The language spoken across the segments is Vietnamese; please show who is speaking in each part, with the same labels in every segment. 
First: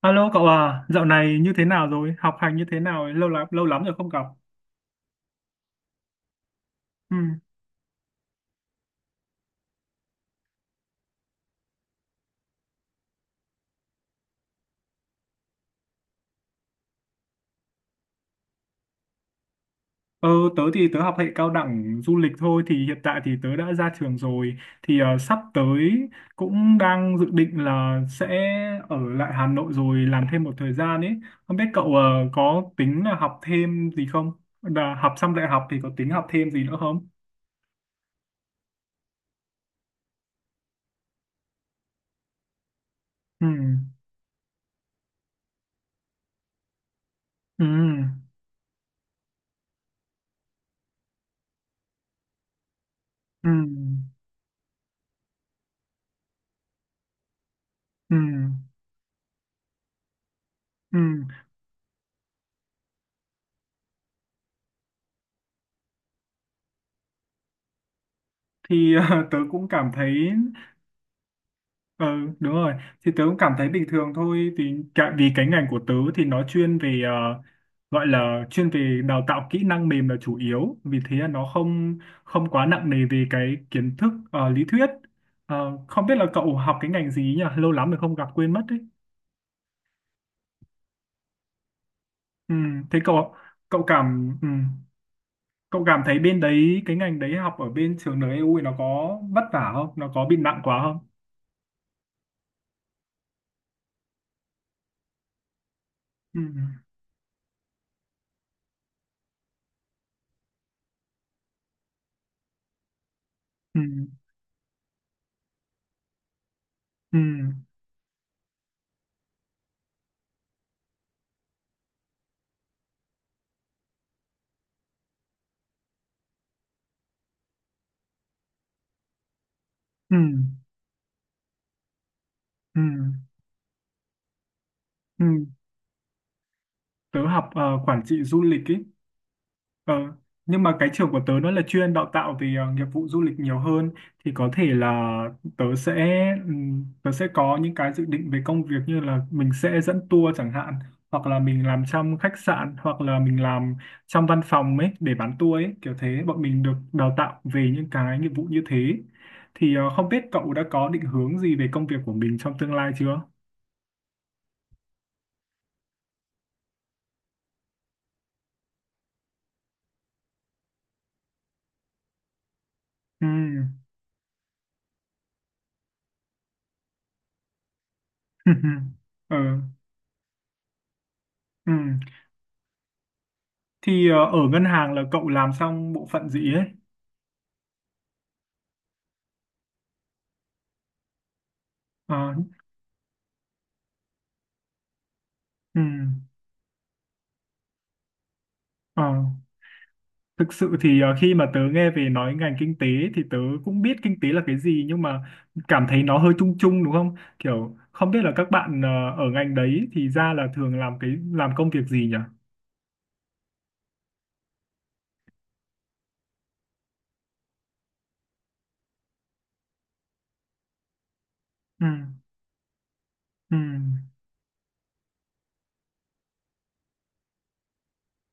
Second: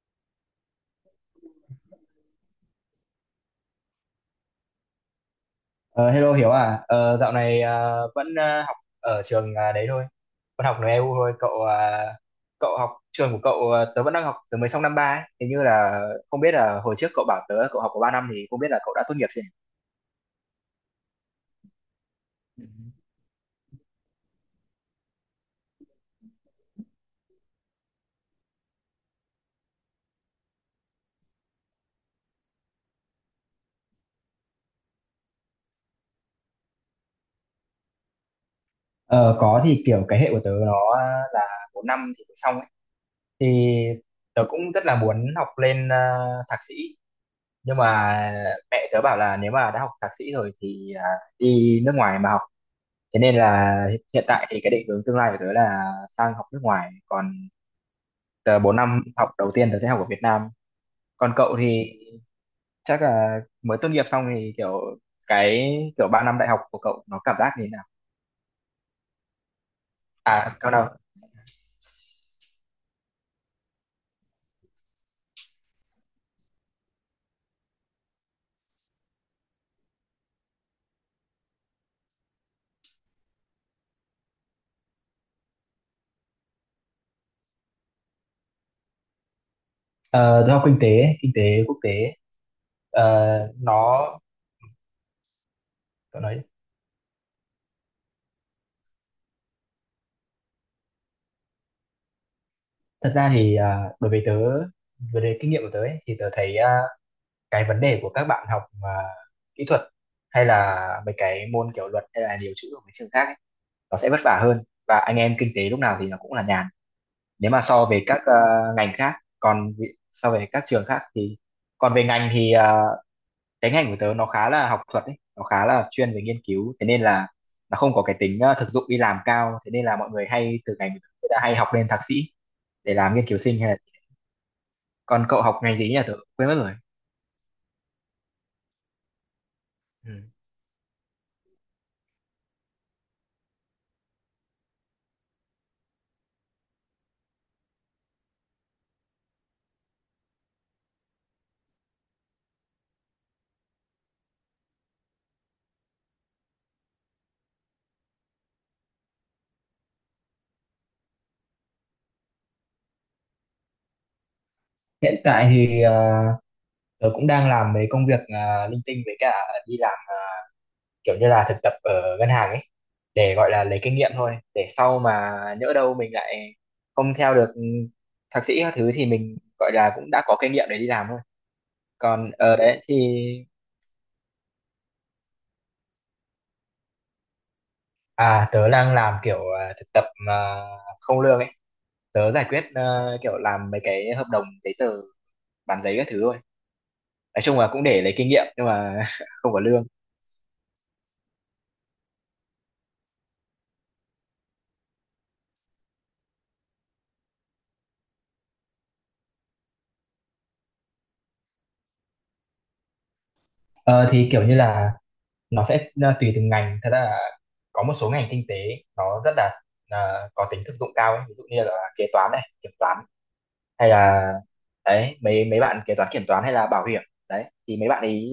Speaker 1: Alo cậu à, dạo này như thế nào rồi? Học hành như thế nào ấy? Lâu lắm rồi không gặp.
Speaker 2: Ờ, hello Hiếu à,
Speaker 1: Ừ.
Speaker 2: Dạo này à, vẫn à, học ở trường à, đấy thôi, vẫn học NEU thôi. Cậu à, cậu học trường của cậu à, tớ vẫn đang học, tớ mới xong năm ba ấy. Hình như là không biết là hồi trước cậu bảo tớ cậu học có 3 năm, thì không biết là cậu đã tốt nghiệp chưa nhỉ?
Speaker 1: Ờ, Tớ thì học hệ cao đẳng du lịch thôi thì hiện tại thì tớ đã ra trường rồi, thì sắp tới cũng đang dự định là sẽ ở lại Hà Nội rồi làm thêm một thời gian ấy. Không biết cậu có tính là học thêm gì không? Là học xong đại học thì có tính học thêm gì nữa không?
Speaker 2: Ờ, có, thì kiểu cái hệ của tớ nó là 4 năm thì mới xong ấy.
Speaker 1: Ừ.
Speaker 2: Thì tớ cũng rất là muốn học lên à, thạc sĩ,
Speaker 1: Ừ.
Speaker 2: nhưng mà mẹ tớ bảo là nếu mà đã học thạc sĩ rồi thì à, đi nước ngoài mà học, thế nên
Speaker 1: Ừ.
Speaker 2: là hiện tại thì cái định hướng tương lai của tớ là sang học nước ngoài, còn
Speaker 1: Ừ.
Speaker 2: tớ 4 năm học đầu tiên tớ sẽ học ở Việt Nam.
Speaker 1: Ừ.
Speaker 2: Còn cậu thì chắc là mới tốt nghiệp xong thì kiểu cái kiểu 3 năm đại học của cậu nó cảm giác như thế nào?
Speaker 1: Thì tớ cũng cảm thấy.
Speaker 2: À cậu nào.
Speaker 1: Ừ, đúng rồi. Thì tớ cũng cảm thấy bình thường thôi. Thì cả, vì cái ngành của tớ thì nó chuyên về gọi là chuyên về đào tạo kỹ năng mềm là chủ yếu. Vì thế là nó không không quá nặng nề về cái kiến thức lý thuyết. Ờ, không biết là cậu học cái ngành gì nhỉ? Lâu lắm rồi không gặp quên mất đấy.
Speaker 2: Ờ, tôi học kinh tế quốc tế.
Speaker 1: Ừ, thế
Speaker 2: Ờ,
Speaker 1: cậu cậu
Speaker 2: nó
Speaker 1: cảm ừ, cậu cảm thấy
Speaker 2: cậu
Speaker 1: bên
Speaker 2: nói,
Speaker 1: đấy cái ngành đấy học ở bên trường NEU nó có vất vả không? Nó có bị nặng quá không?
Speaker 2: thật ra thì à, đối với tớ, về đề kinh nghiệm của tớ ấy, thì tớ
Speaker 1: Ừ,
Speaker 2: thấy à, cái vấn đề của các bạn học mà kỹ thuật hay là mấy cái môn kiểu luật hay là điều chữ ở mấy trường khác ấy,
Speaker 1: ừ,
Speaker 2: nó sẽ vất vả hơn, và anh em kinh tế lúc nào thì nó cũng là nhàn
Speaker 1: ừ,
Speaker 2: nếu mà so về các ngành khác. Còn so về các trường khác thì, còn về ngành thì cái ngành của tớ nó khá là học thuật ấy, nó khá là chuyên về nghiên cứu, thế nên là nó không có cái tính thực dụng đi làm cao, thế nên là mọi
Speaker 1: ừ,
Speaker 2: người hay từ ngành của tớ người ta hay học lên thạc sĩ
Speaker 1: ừ.
Speaker 2: để
Speaker 1: Ừ.
Speaker 2: làm nghiên cứu sinh hay là, còn
Speaker 1: Ừ.
Speaker 2: cậu học ngành gì nhỉ, tớ quên mất rồi.
Speaker 1: Tớ học quản trị du lịch ý. Ờ,
Speaker 2: Ừ.
Speaker 1: nhưng mà cái trường của tớ nó là chuyên đào tạo về nghiệp vụ du lịch nhiều hơn, thì có thể là tớ sẽ tớ sẽ có những cái dự định về công việc như là mình sẽ dẫn tour chẳng hạn, hoặc là mình làm trong khách sạn, hoặc là mình làm trong văn phòng ấy để bán tour ấy, kiểu thế. Bọn mình được đào tạo về những cái nghiệp vụ như thế thì không biết cậu đã có định hướng gì về công việc của mình trong tương lai chưa?
Speaker 2: Hiện tại thì tớ cũng đang làm mấy công việc linh tinh, với cả đi làm kiểu như là thực tập ở ngân hàng ấy
Speaker 1: Ừ.
Speaker 2: để gọi là lấy kinh nghiệm thôi, để sau mà nhỡ đâu mình lại không theo được thạc sĩ các thứ thì
Speaker 1: Ừ.
Speaker 2: mình gọi là cũng đã có kinh nghiệm để đi làm thôi.
Speaker 1: Ừ.
Speaker 2: Còn ở đấy thì
Speaker 1: Thì ờ, ở ngân hàng là cậu làm xong bộ phận gì ấy?
Speaker 2: à tớ đang làm kiểu à, thực tập mà không lương ấy. Tớ
Speaker 1: Ờ,
Speaker 2: giải quyết kiểu làm mấy cái hợp đồng giấy tờ
Speaker 1: ừ,
Speaker 2: bản giấy các thứ thôi. Nói chung là cũng để lấy kinh nghiệm nhưng
Speaker 1: ờ.
Speaker 2: mà không có lương.
Speaker 1: Thực sự thì khi mà tớ nghe về nói ngành kinh tế thì tớ cũng biết kinh tế là cái gì, nhưng mà cảm thấy nó hơi chung chung đúng không? Kiểu không biết là các bạn ở ngành đấy thì ra là thường làm cái làm công việc gì nhỉ?
Speaker 2: Ờ, thì kiểu như là nó sẽ à, tùy từng ngành, thật ra là có một số ngành kinh tế nó rất là à, có tính thực dụng cao ấy. Ví dụ như là
Speaker 1: Ừ,
Speaker 2: kế toán này, kiểm toán
Speaker 1: ừ,
Speaker 2: hay là, đấy, mấy mấy bạn kế toán kiểm toán hay là bảo hiểm, đấy thì mấy bạn ấy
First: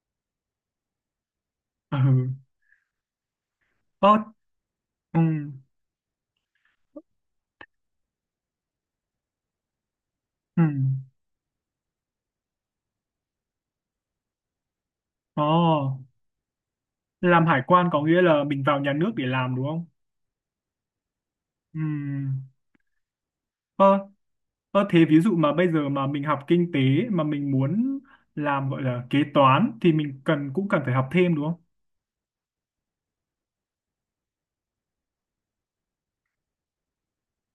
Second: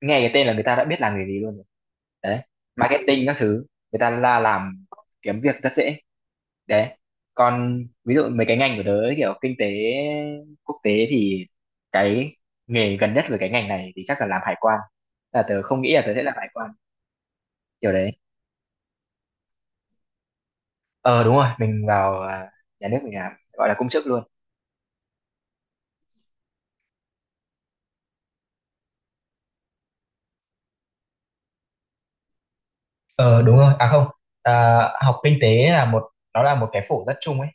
Speaker 2: nghe cái tên là người ta đã biết làm nghề gì luôn rồi,
Speaker 1: ừ,
Speaker 2: đấy, marketing các thứ, người
Speaker 1: Ơ,
Speaker 2: ta là làm,
Speaker 1: ừ,
Speaker 2: kiếm việc rất dễ, đấy. Còn ví dụ mấy cái ngành của tớ ấy, kiểu kinh tế
Speaker 1: ừ.
Speaker 2: quốc tế thì cái nghề gần nhất với cái ngành này thì chắc là làm hải quan,
Speaker 1: Ồ,
Speaker 2: là tớ không nghĩ là tớ sẽ làm hải quan,
Speaker 1: làm hải quan
Speaker 2: kiểu
Speaker 1: có
Speaker 2: đấy.
Speaker 1: nghĩa là mình vào nhà nước để làm đúng không?
Speaker 2: Ờ đúng rồi,
Speaker 1: Ừ.
Speaker 2: mình vào à, nhà nước mình làm gọi là công chức
Speaker 1: Ờ,
Speaker 2: luôn.
Speaker 1: ờ thế ví dụ mà bây giờ mà mình học kinh tế mà mình muốn làm gọi là kế toán thì mình cần cũng cần phải học thêm đúng không?
Speaker 2: Ờ đúng rồi, à không, à, học kinh tế là một, nó là một cái phổ rất chung ấy.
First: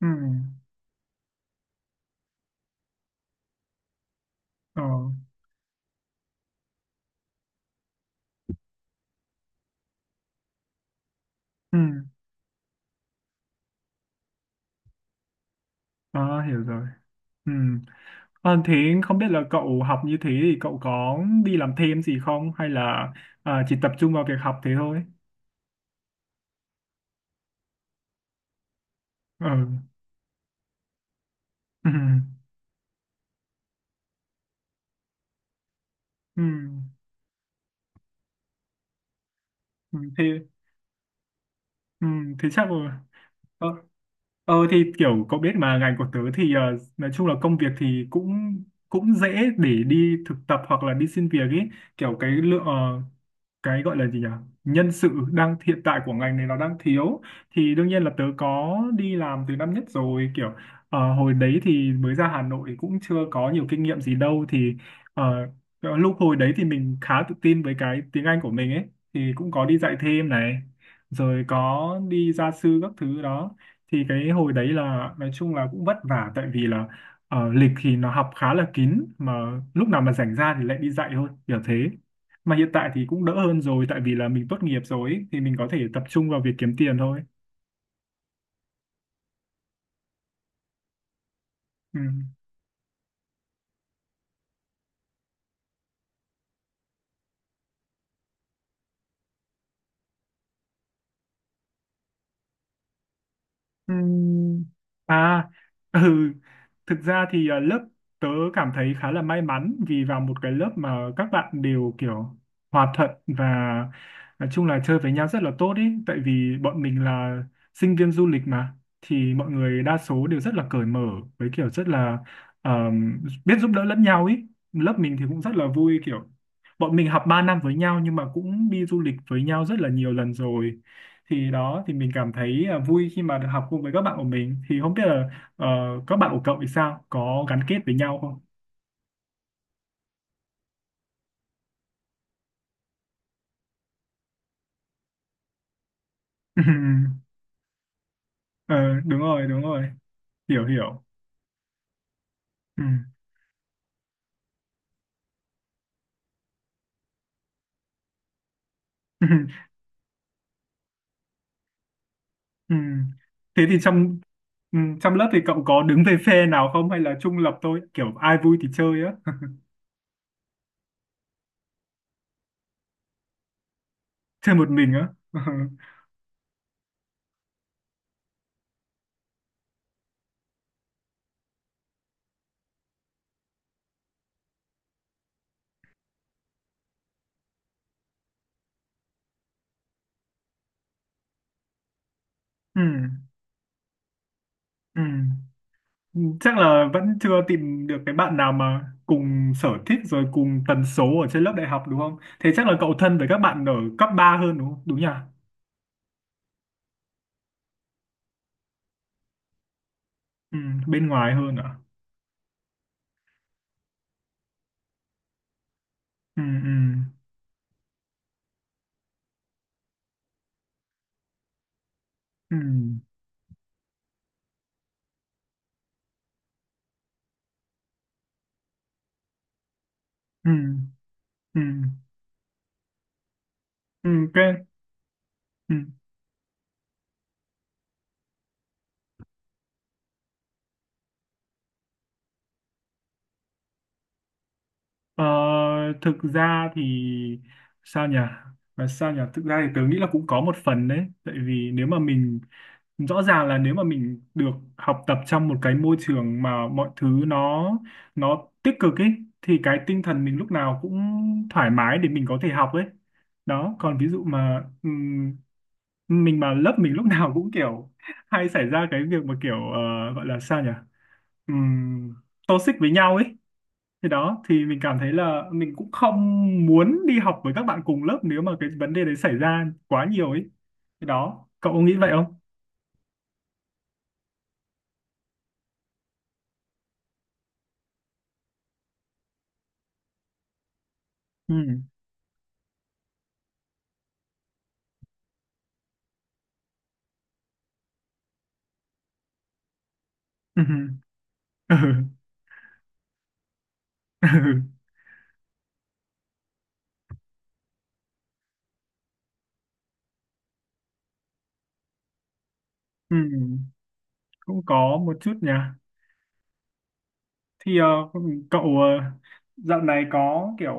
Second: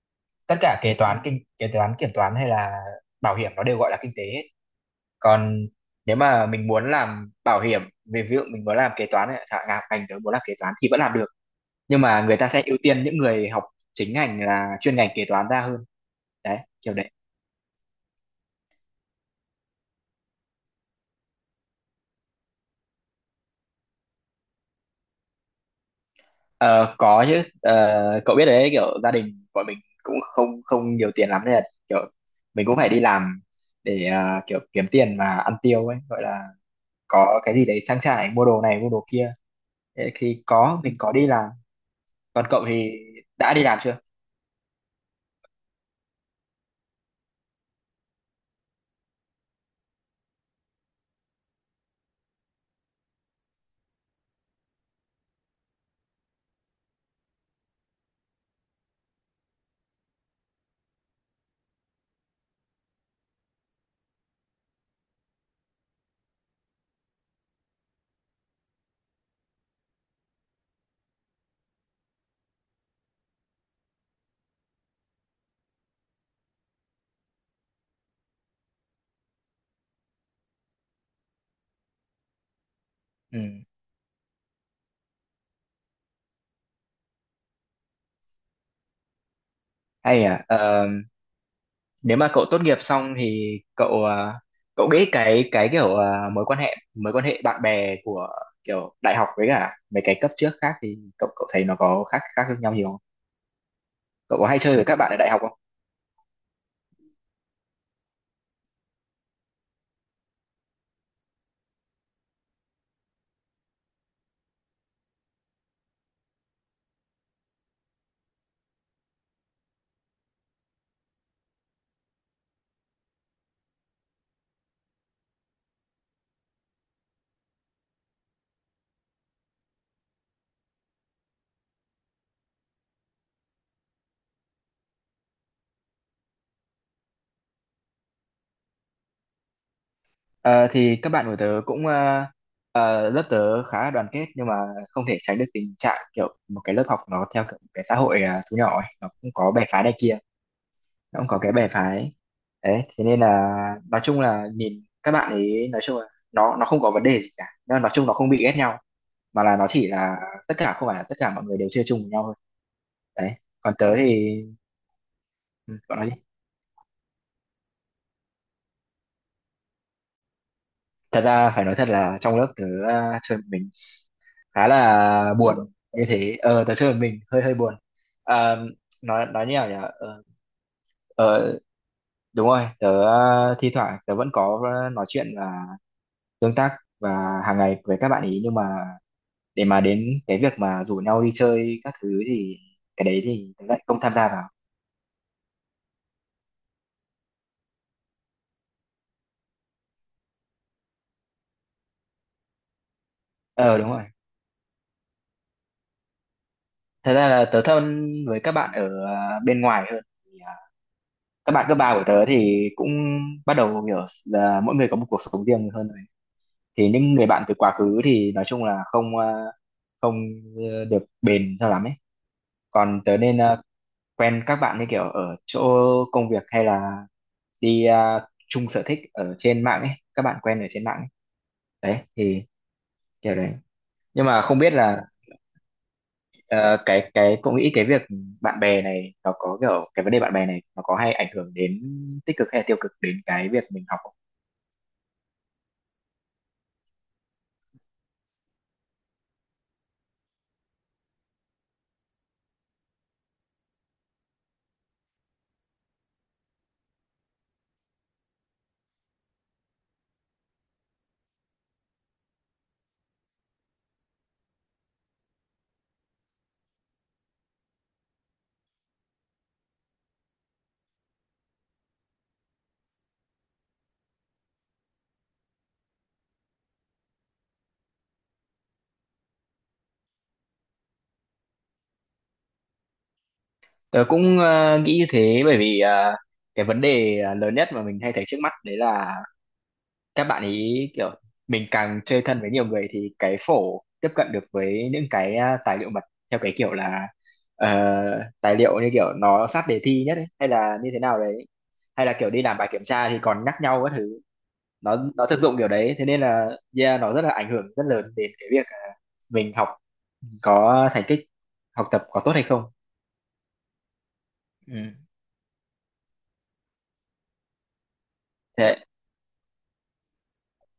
Speaker 1: Ừ.
Speaker 2: Tất cả kế Ừ. toán kinh kế toán kiểm toán hay là bảo hiểm nó đều gọi là kinh tế hết.
Speaker 1: Ờ.
Speaker 2: Còn nếu mà mình muốn làm bảo hiểm, về ví dụ mình muốn làm kế toán ấy, chẳng hạn ngành tớ muốn làm kế toán thì vẫn làm được.
Speaker 1: Ừ.
Speaker 2: Nhưng mà người ta sẽ ưu tiên những người học chính ngành là chuyên ngành kế toán ra hơn.
Speaker 1: À,
Speaker 2: Đấy,
Speaker 1: hiểu rồi.
Speaker 2: kiểu đấy.
Speaker 1: Ừ. Ờ, thế không biết là cậu học như thế thì cậu có đi làm thêm gì không hay là chỉ tập trung vào việc học thế thôi?
Speaker 2: Ờ, có chứ. Ờ, cậu biết đấy kiểu gia đình bọn
Speaker 1: Ừ.
Speaker 2: mình cũng không không nhiều tiền lắm nên là
Speaker 1: Ừ.
Speaker 2: kiểu mình cũng phải đi làm để kiểu kiếm tiền mà ăn tiêu ấy, gọi
Speaker 1: Ừ.
Speaker 2: là có cái gì đấy trang trải mua đồ này mua đồ kia.
Speaker 1: Ừ.
Speaker 2: Thế
Speaker 1: Thế,
Speaker 2: thì có, mình có đi làm.
Speaker 1: ừ.
Speaker 2: Còn
Speaker 1: Thế
Speaker 2: cậu
Speaker 1: chắc rồi.
Speaker 2: thì đã đi
Speaker 1: Ờ,
Speaker 2: làm chưa?
Speaker 1: Ờ thì kiểu cậu biết mà ngành của tớ thì nói chung là công việc thì cũng cũng dễ để đi thực tập hoặc là đi xin việc ý, kiểu cái lượng cái gọi là gì nhỉ, nhân sự đang hiện tại của ngành này nó đang thiếu, thì đương nhiên là tớ có đi làm từ năm nhất rồi, kiểu hồi đấy thì mới ra Hà Nội cũng chưa có nhiều kinh nghiệm gì đâu, thì ờ, lúc hồi đấy thì mình khá tự tin với cái tiếng Anh của mình ấy, thì cũng có đi dạy thêm này, rồi có đi gia sư các thứ đó, thì cái hồi đấy là nói chung là cũng vất vả tại vì là lịch thì nó học khá là kín, mà lúc nào mà rảnh ra thì lại đi dạy thôi kiểu thế. Mà hiện tại thì cũng đỡ
Speaker 2: Ừ.
Speaker 1: hơn rồi tại vì là mình tốt nghiệp rồi ấy, thì mình có thể tập trung vào việc kiếm tiền thôi.
Speaker 2: Hay à, Ờ,
Speaker 1: Ừ.
Speaker 2: nếu mà cậu tốt nghiệp xong thì cậu cậu nghĩ cái kiểu mối quan hệ bạn bè của kiểu đại học với cả mấy cái cấp trước khác thì cậu cậu thấy nó có khác khác nhau nhiều, cậu có hay
Speaker 1: Ừm,
Speaker 2: chơi với các bạn ở đại học
Speaker 1: à,
Speaker 2: không?
Speaker 1: ừ, thực ra thì lớp tớ cảm thấy khá là may mắn vì vào một cái lớp mà các bạn đều kiểu hòa thuận và nói chung là chơi với nhau rất là tốt ý. Tại vì bọn mình là sinh viên du lịch mà, thì mọi người đa số đều rất là cởi mở với kiểu rất là ờm, biết giúp đỡ lẫn nhau ý. Lớp mình thì cũng rất là vui, kiểu bọn mình học 3 năm với nhau nhưng mà cũng đi du lịch với nhau rất là nhiều lần rồi, thì đó thì mình cảm thấy vui khi mà được học cùng với các bạn của mình. Thì không biết là ờ, các bạn của cậu thì sao, có gắn kết với nhau không?
Speaker 2: Ờ, thì các bạn của tớ cũng lớp tớ khá là đoàn kết, nhưng mà không thể tránh được tình trạng kiểu một cái lớp học nó theo kiểu cái xã hội thu
Speaker 1: Ừ,
Speaker 2: nhỏ ấy,
Speaker 1: ờ,
Speaker 2: nó
Speaker 1: đúng
Speaker 2: cũng
Speaker 1: rồi
Speaker 2: có
Speaker 1: đúng
Speaker 2: bè phái
Speaker 1: rồi,
Speaker 2: này kia,
Speaker 1: hiểu hiểu,
Speaker 2: nó cũng có cái bè phái
Speaker 1: ừ.
Speaker 2: đấy, thế nên là nói chung là nhìn các bạn ấy nói chung là nó không có vấn đề gì cả, nhưng mà nói chung nó không bị ghét nhau, mà là nó chỉ là tất cả không phải là tất cả mọi người đều chơi chung với nhau thôi,
Speaker 1: Ừ. Ừ.
Speaker 2: đấy.
Speaker 1: Thế
Speaker 2: Còn
Speaker 1: thì
Speaker 2: tớ
Speaker 1: trong
Speaker 2: thì,
Speaker 1: ừ, trong lớp thì cậu
Speaker 2: ừ,
Speaker 1: có
Speaker 2: cậu
Speaker 1: đứng
Speaker 2: nói
Speaker 1: về
Speaker 2: đi,
Speaker 1: phe nào không hay là trung lập thôi, kiểu ai vui thì chơi á?
Speaker 2: thật ra phải nói thật là trong lớp tớ chơi một mình,
Speaker 1: Chơi
Speaker 2: khá
Speaker 1: một mình á?
Speaker 2: là buồn như thế, ờ tớ chơi một mình hơi hơi buồn. Ờ, nói như nào nhỉ, ờ, đúng rồi, tớ thi thoảng tớ vẫn có nói chuyện và tương tác và hàng ngày với các bạn ý, nhưng mà để mà đến cái việc mà rủ nhau đi chơi các thứ thì
Speaker 1: Ừ.
Speaker 2: cái đấy thì tớ lại không tham gia vào.
Speaker 1: Ừ. Ừ, chắc là vẫn chưa tìm được cái bạn nào mà cùng sở thích rồi cùng tần số ở trên lớp đại học đúng không? Thế chắc là cậu thân với các bạn ở
Speaker 2: Ờ đúng rồi,
Speaker 1: cấp ba hơn đúng không? Đúng nhỉ?
Speaker 2: thật ra là tớ thân với các bạn ở bên ngoài hơn. Thì, ờ,
Speaker 1: Ừ, bên ngoài
Speaker 2: các
Speaker 1: hơn
Speaker 2: bạn
Speaker 1: à?
Speaker 2: cấp ba của tớ thì cũng bắt đầu hiểu là mỗi người có một cuộc sống riêng hơn,
Speaker 1: Ừ, ừ,
Speaker 2: thì những người bạn từ quá khứ thì nói chung là không được bền cho lắm ấy.
Speaker 1: ừ,
Speaker 2: Còn tớ nên quen các bạn như kiểu ở chỗ công việc, hay là đi chung sở thích ở trên mạng ấy, các bạn
Speaker 1: ừ,
Speaker 2: quen ở trên mạng ấy,
Speaker 1: ừ, ừ,
Speaker 2: đấy thì kiểu đấy.
Speaker 1: ừ,
Speaker 2: Nhưng
Speaker 1: ok.
Speaker 2: mà không biết là
Speaker 1: Ừ.
Speaker 2: ờ, cái cậu nghĩ cái việc bạn bè này nó có kiểu cái vấn đề bạn bè này nó có hay ảnh hưởng đến tích cực hay là tiêu cực đến cái việc mình học không?
Speaker 1: Ờ, thực ra thì sao nhỉ? Và sao nhỉ? Thực ra thì tớ nghĩ là cũng có một phần đấy. Tại vì nếu mà mình rõ ràng là nếu mà mình được học tập trong một cái môi trường mà mọi thứ nó tích cực ấy, thì cái tinh thần mình lúc nào cũng thoải mái để mình có thể học ấy. Đó, còn ví dụ mà mình mà lớp mình lúc nào cũng kiểu hay xảy ra cái việc mà kiểu gọi là sao nhỉ? Ừm, Toxic với nhau ấy, thì đó thì mình cảm thấy là mình cũng không muốn đi học với các bạn cùng lớp nếu mà cái vấn đề đấy xảy ra quá nhiều ấy. Thì đó, cậu có nghĩ vậy không?
Speaker 2: Tớ cũng nghĩ như thế, bởi vì cái vấn đề à, lớn nhất mà mình hay thấy trước mắt đấy là các bạn ý kiểu
Speaker 1: Ừ.
Speaker 2: mình càng chơi thân với nhiều người thì cái phổ tiếp cận được với những cái à, tài liệu mật theo cái kiểu là ờ, tài liệu như kiểu nó sát đề thi nhất ấy, hay là như thế
Speaker 1: Ừ.
Speaker 2: nào đấy,
Speaker 1: Ừ.
Speaker 2: hay là kiểu đi làm bài kiểm tra thì còn nhắc nhau các thứ,
Speaker 1: Ừ.
Speaker 2: nó thực dụng kiểu đấy, thế nên là yeah, nó rất là ảnh hưởng rất lớn đến cái việc à, mình học có thành tích học tập có tốt hay không.
Speaker 1: Ừ. Cũng
Speaker 2: Ừ.
Speaker 1: có một chút nha. Thì ờ,
Speaker 2: Thế.
Speaker 1: cậu dạo này có kiểu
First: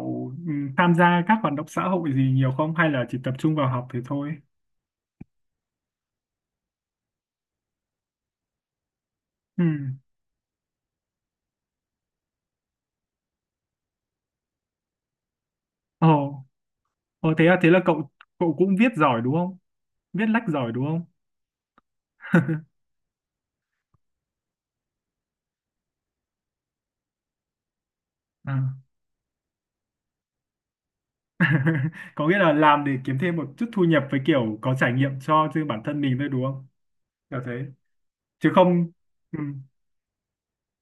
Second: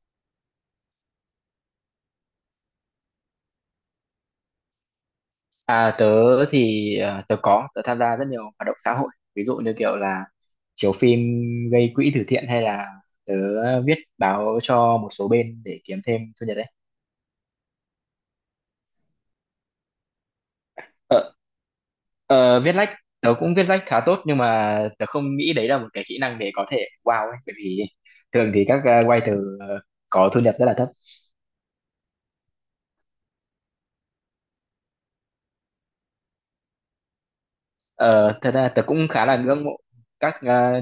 Speaker 1: ừ, tham gia các hoạt động xã hội gì nhiều không hay là chỉ tập trung vào học thì thôi?
Speaker 2: À, tớ thì à, tớ có tớ tham gia rất nhiều hoạt động xã hội, ví dụ
Speaker 1: Ừ.
Speaker 2: như kiểu là chiếu phim gây quỹ từ thiện, hay là tớ viết báo cho một số bên để kiếm
Speaker 1: Ồ,
Speaker 2: thêm thu nhập, đấy.
Speaker 1: ồ thế à, thế là cậu cậu cũng viết giỏi đúng không? Viết lách giỏi đúng không?
Speaker 2: ờ, viết lách, tớ cũng viết lách khá tốt, nhưng mà tớ không nghĩ đấy là một cái kỹ năng để có thể wow ấy, bởi vì thường thì
Speaker 1: À.
Speaker 2: các writer có thu nhập rất là thấp.
Speaker 1: Có nghĩa là làm để kiếm thêm một chút thu nhập với kiểu có trải nghiệm cho riêng bản thân mình thôi đúng không, kiểu thế,
Speaker 2: Ờ,
Speaker 1: chứ
Speaker 2: thật ra tớ
Speaker 1: không
Speaker 2: cũng khá là
Speaker 1: ừ.
Speaker 2: ngưỡng mộ các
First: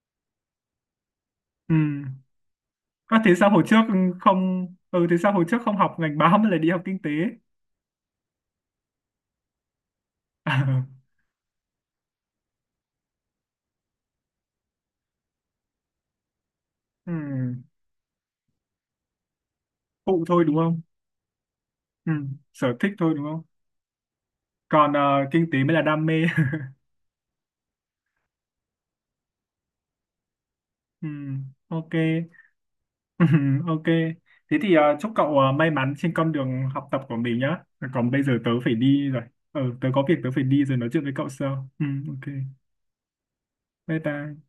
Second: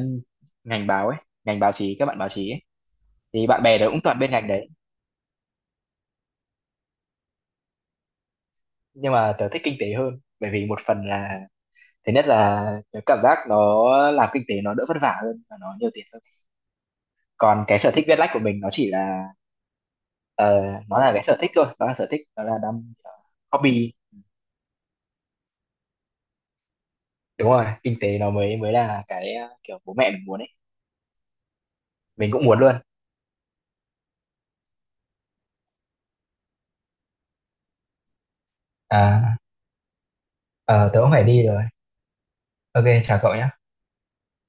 Speaker 2: ngành báo ấy, ngành báo
Speaker 1: Ừ.
Speaker 2: chí, các bạn báo chí ấy,
Speaker 1: À, thế
Speaker 2: thì
Speaker 1: sao
Speaker 2: bạn
Speaker 1: hồi trước
Speaker 2: bè tớ cũng toàn bên ngành
Speaker 1: không
Speaker 2: đấy,
Speaker 1: ừ thế sao hồi trước không học ngành báo mà lại đi học kinh tế?
Speaker 2: nhưng mà tớ thích kinh tế hơn, bởi vì một phần là thứ nhất là tớ cảm giác nó làm kinh tế nó đỡ vất vả hơn và nó nhiều tiền hơn.
Speaker 1: Ừ.
Speaker 2: Còn cái sở thích viết lách của mình nó chỉ là
Speaker 1: Phụ thôi đúng
Speaker 2: ờ,
Speaker 1: không?
Speaker 2: nó là cái sở thích thôi, nó là sở
Speaker 1: Ừ.
Speaker 2: thích, nó là
Speaker 1: Sở thích thôi đúng không,
Speaker 2: hobby.
Speaker 1: còn kinh tế mới là đam mê?
Speaker 2: Đúng rồi, kinh tế nó mới mới là cái kiểu bố mẹ mình muốn ấy,
Speaker 1: Ừ. Ok.
Speaker 2: mình cũng muốn luôn.
Speaker 1: Ừ. Ok, thế thì chúc cậu may mắn trên con đường học tập của mình nhá, còn bây giờ tớ phải đi rồi.
Speaker 2: À,
Speaker 1: Ừ tớ có việc tớ phải đi rồi, nói
Speaker 2: ờ, tớ
Speaker 1: chuyện
Speaker 2: cũng
Speaker 1: với
Speaker 2: phải
Speaker 1: cậu
Speaker 2: đi rồi,
Speaker 1: sau, ừ ok.
Speaker 2: ok chào cậu nhé.
Speaker 1: Bye bye.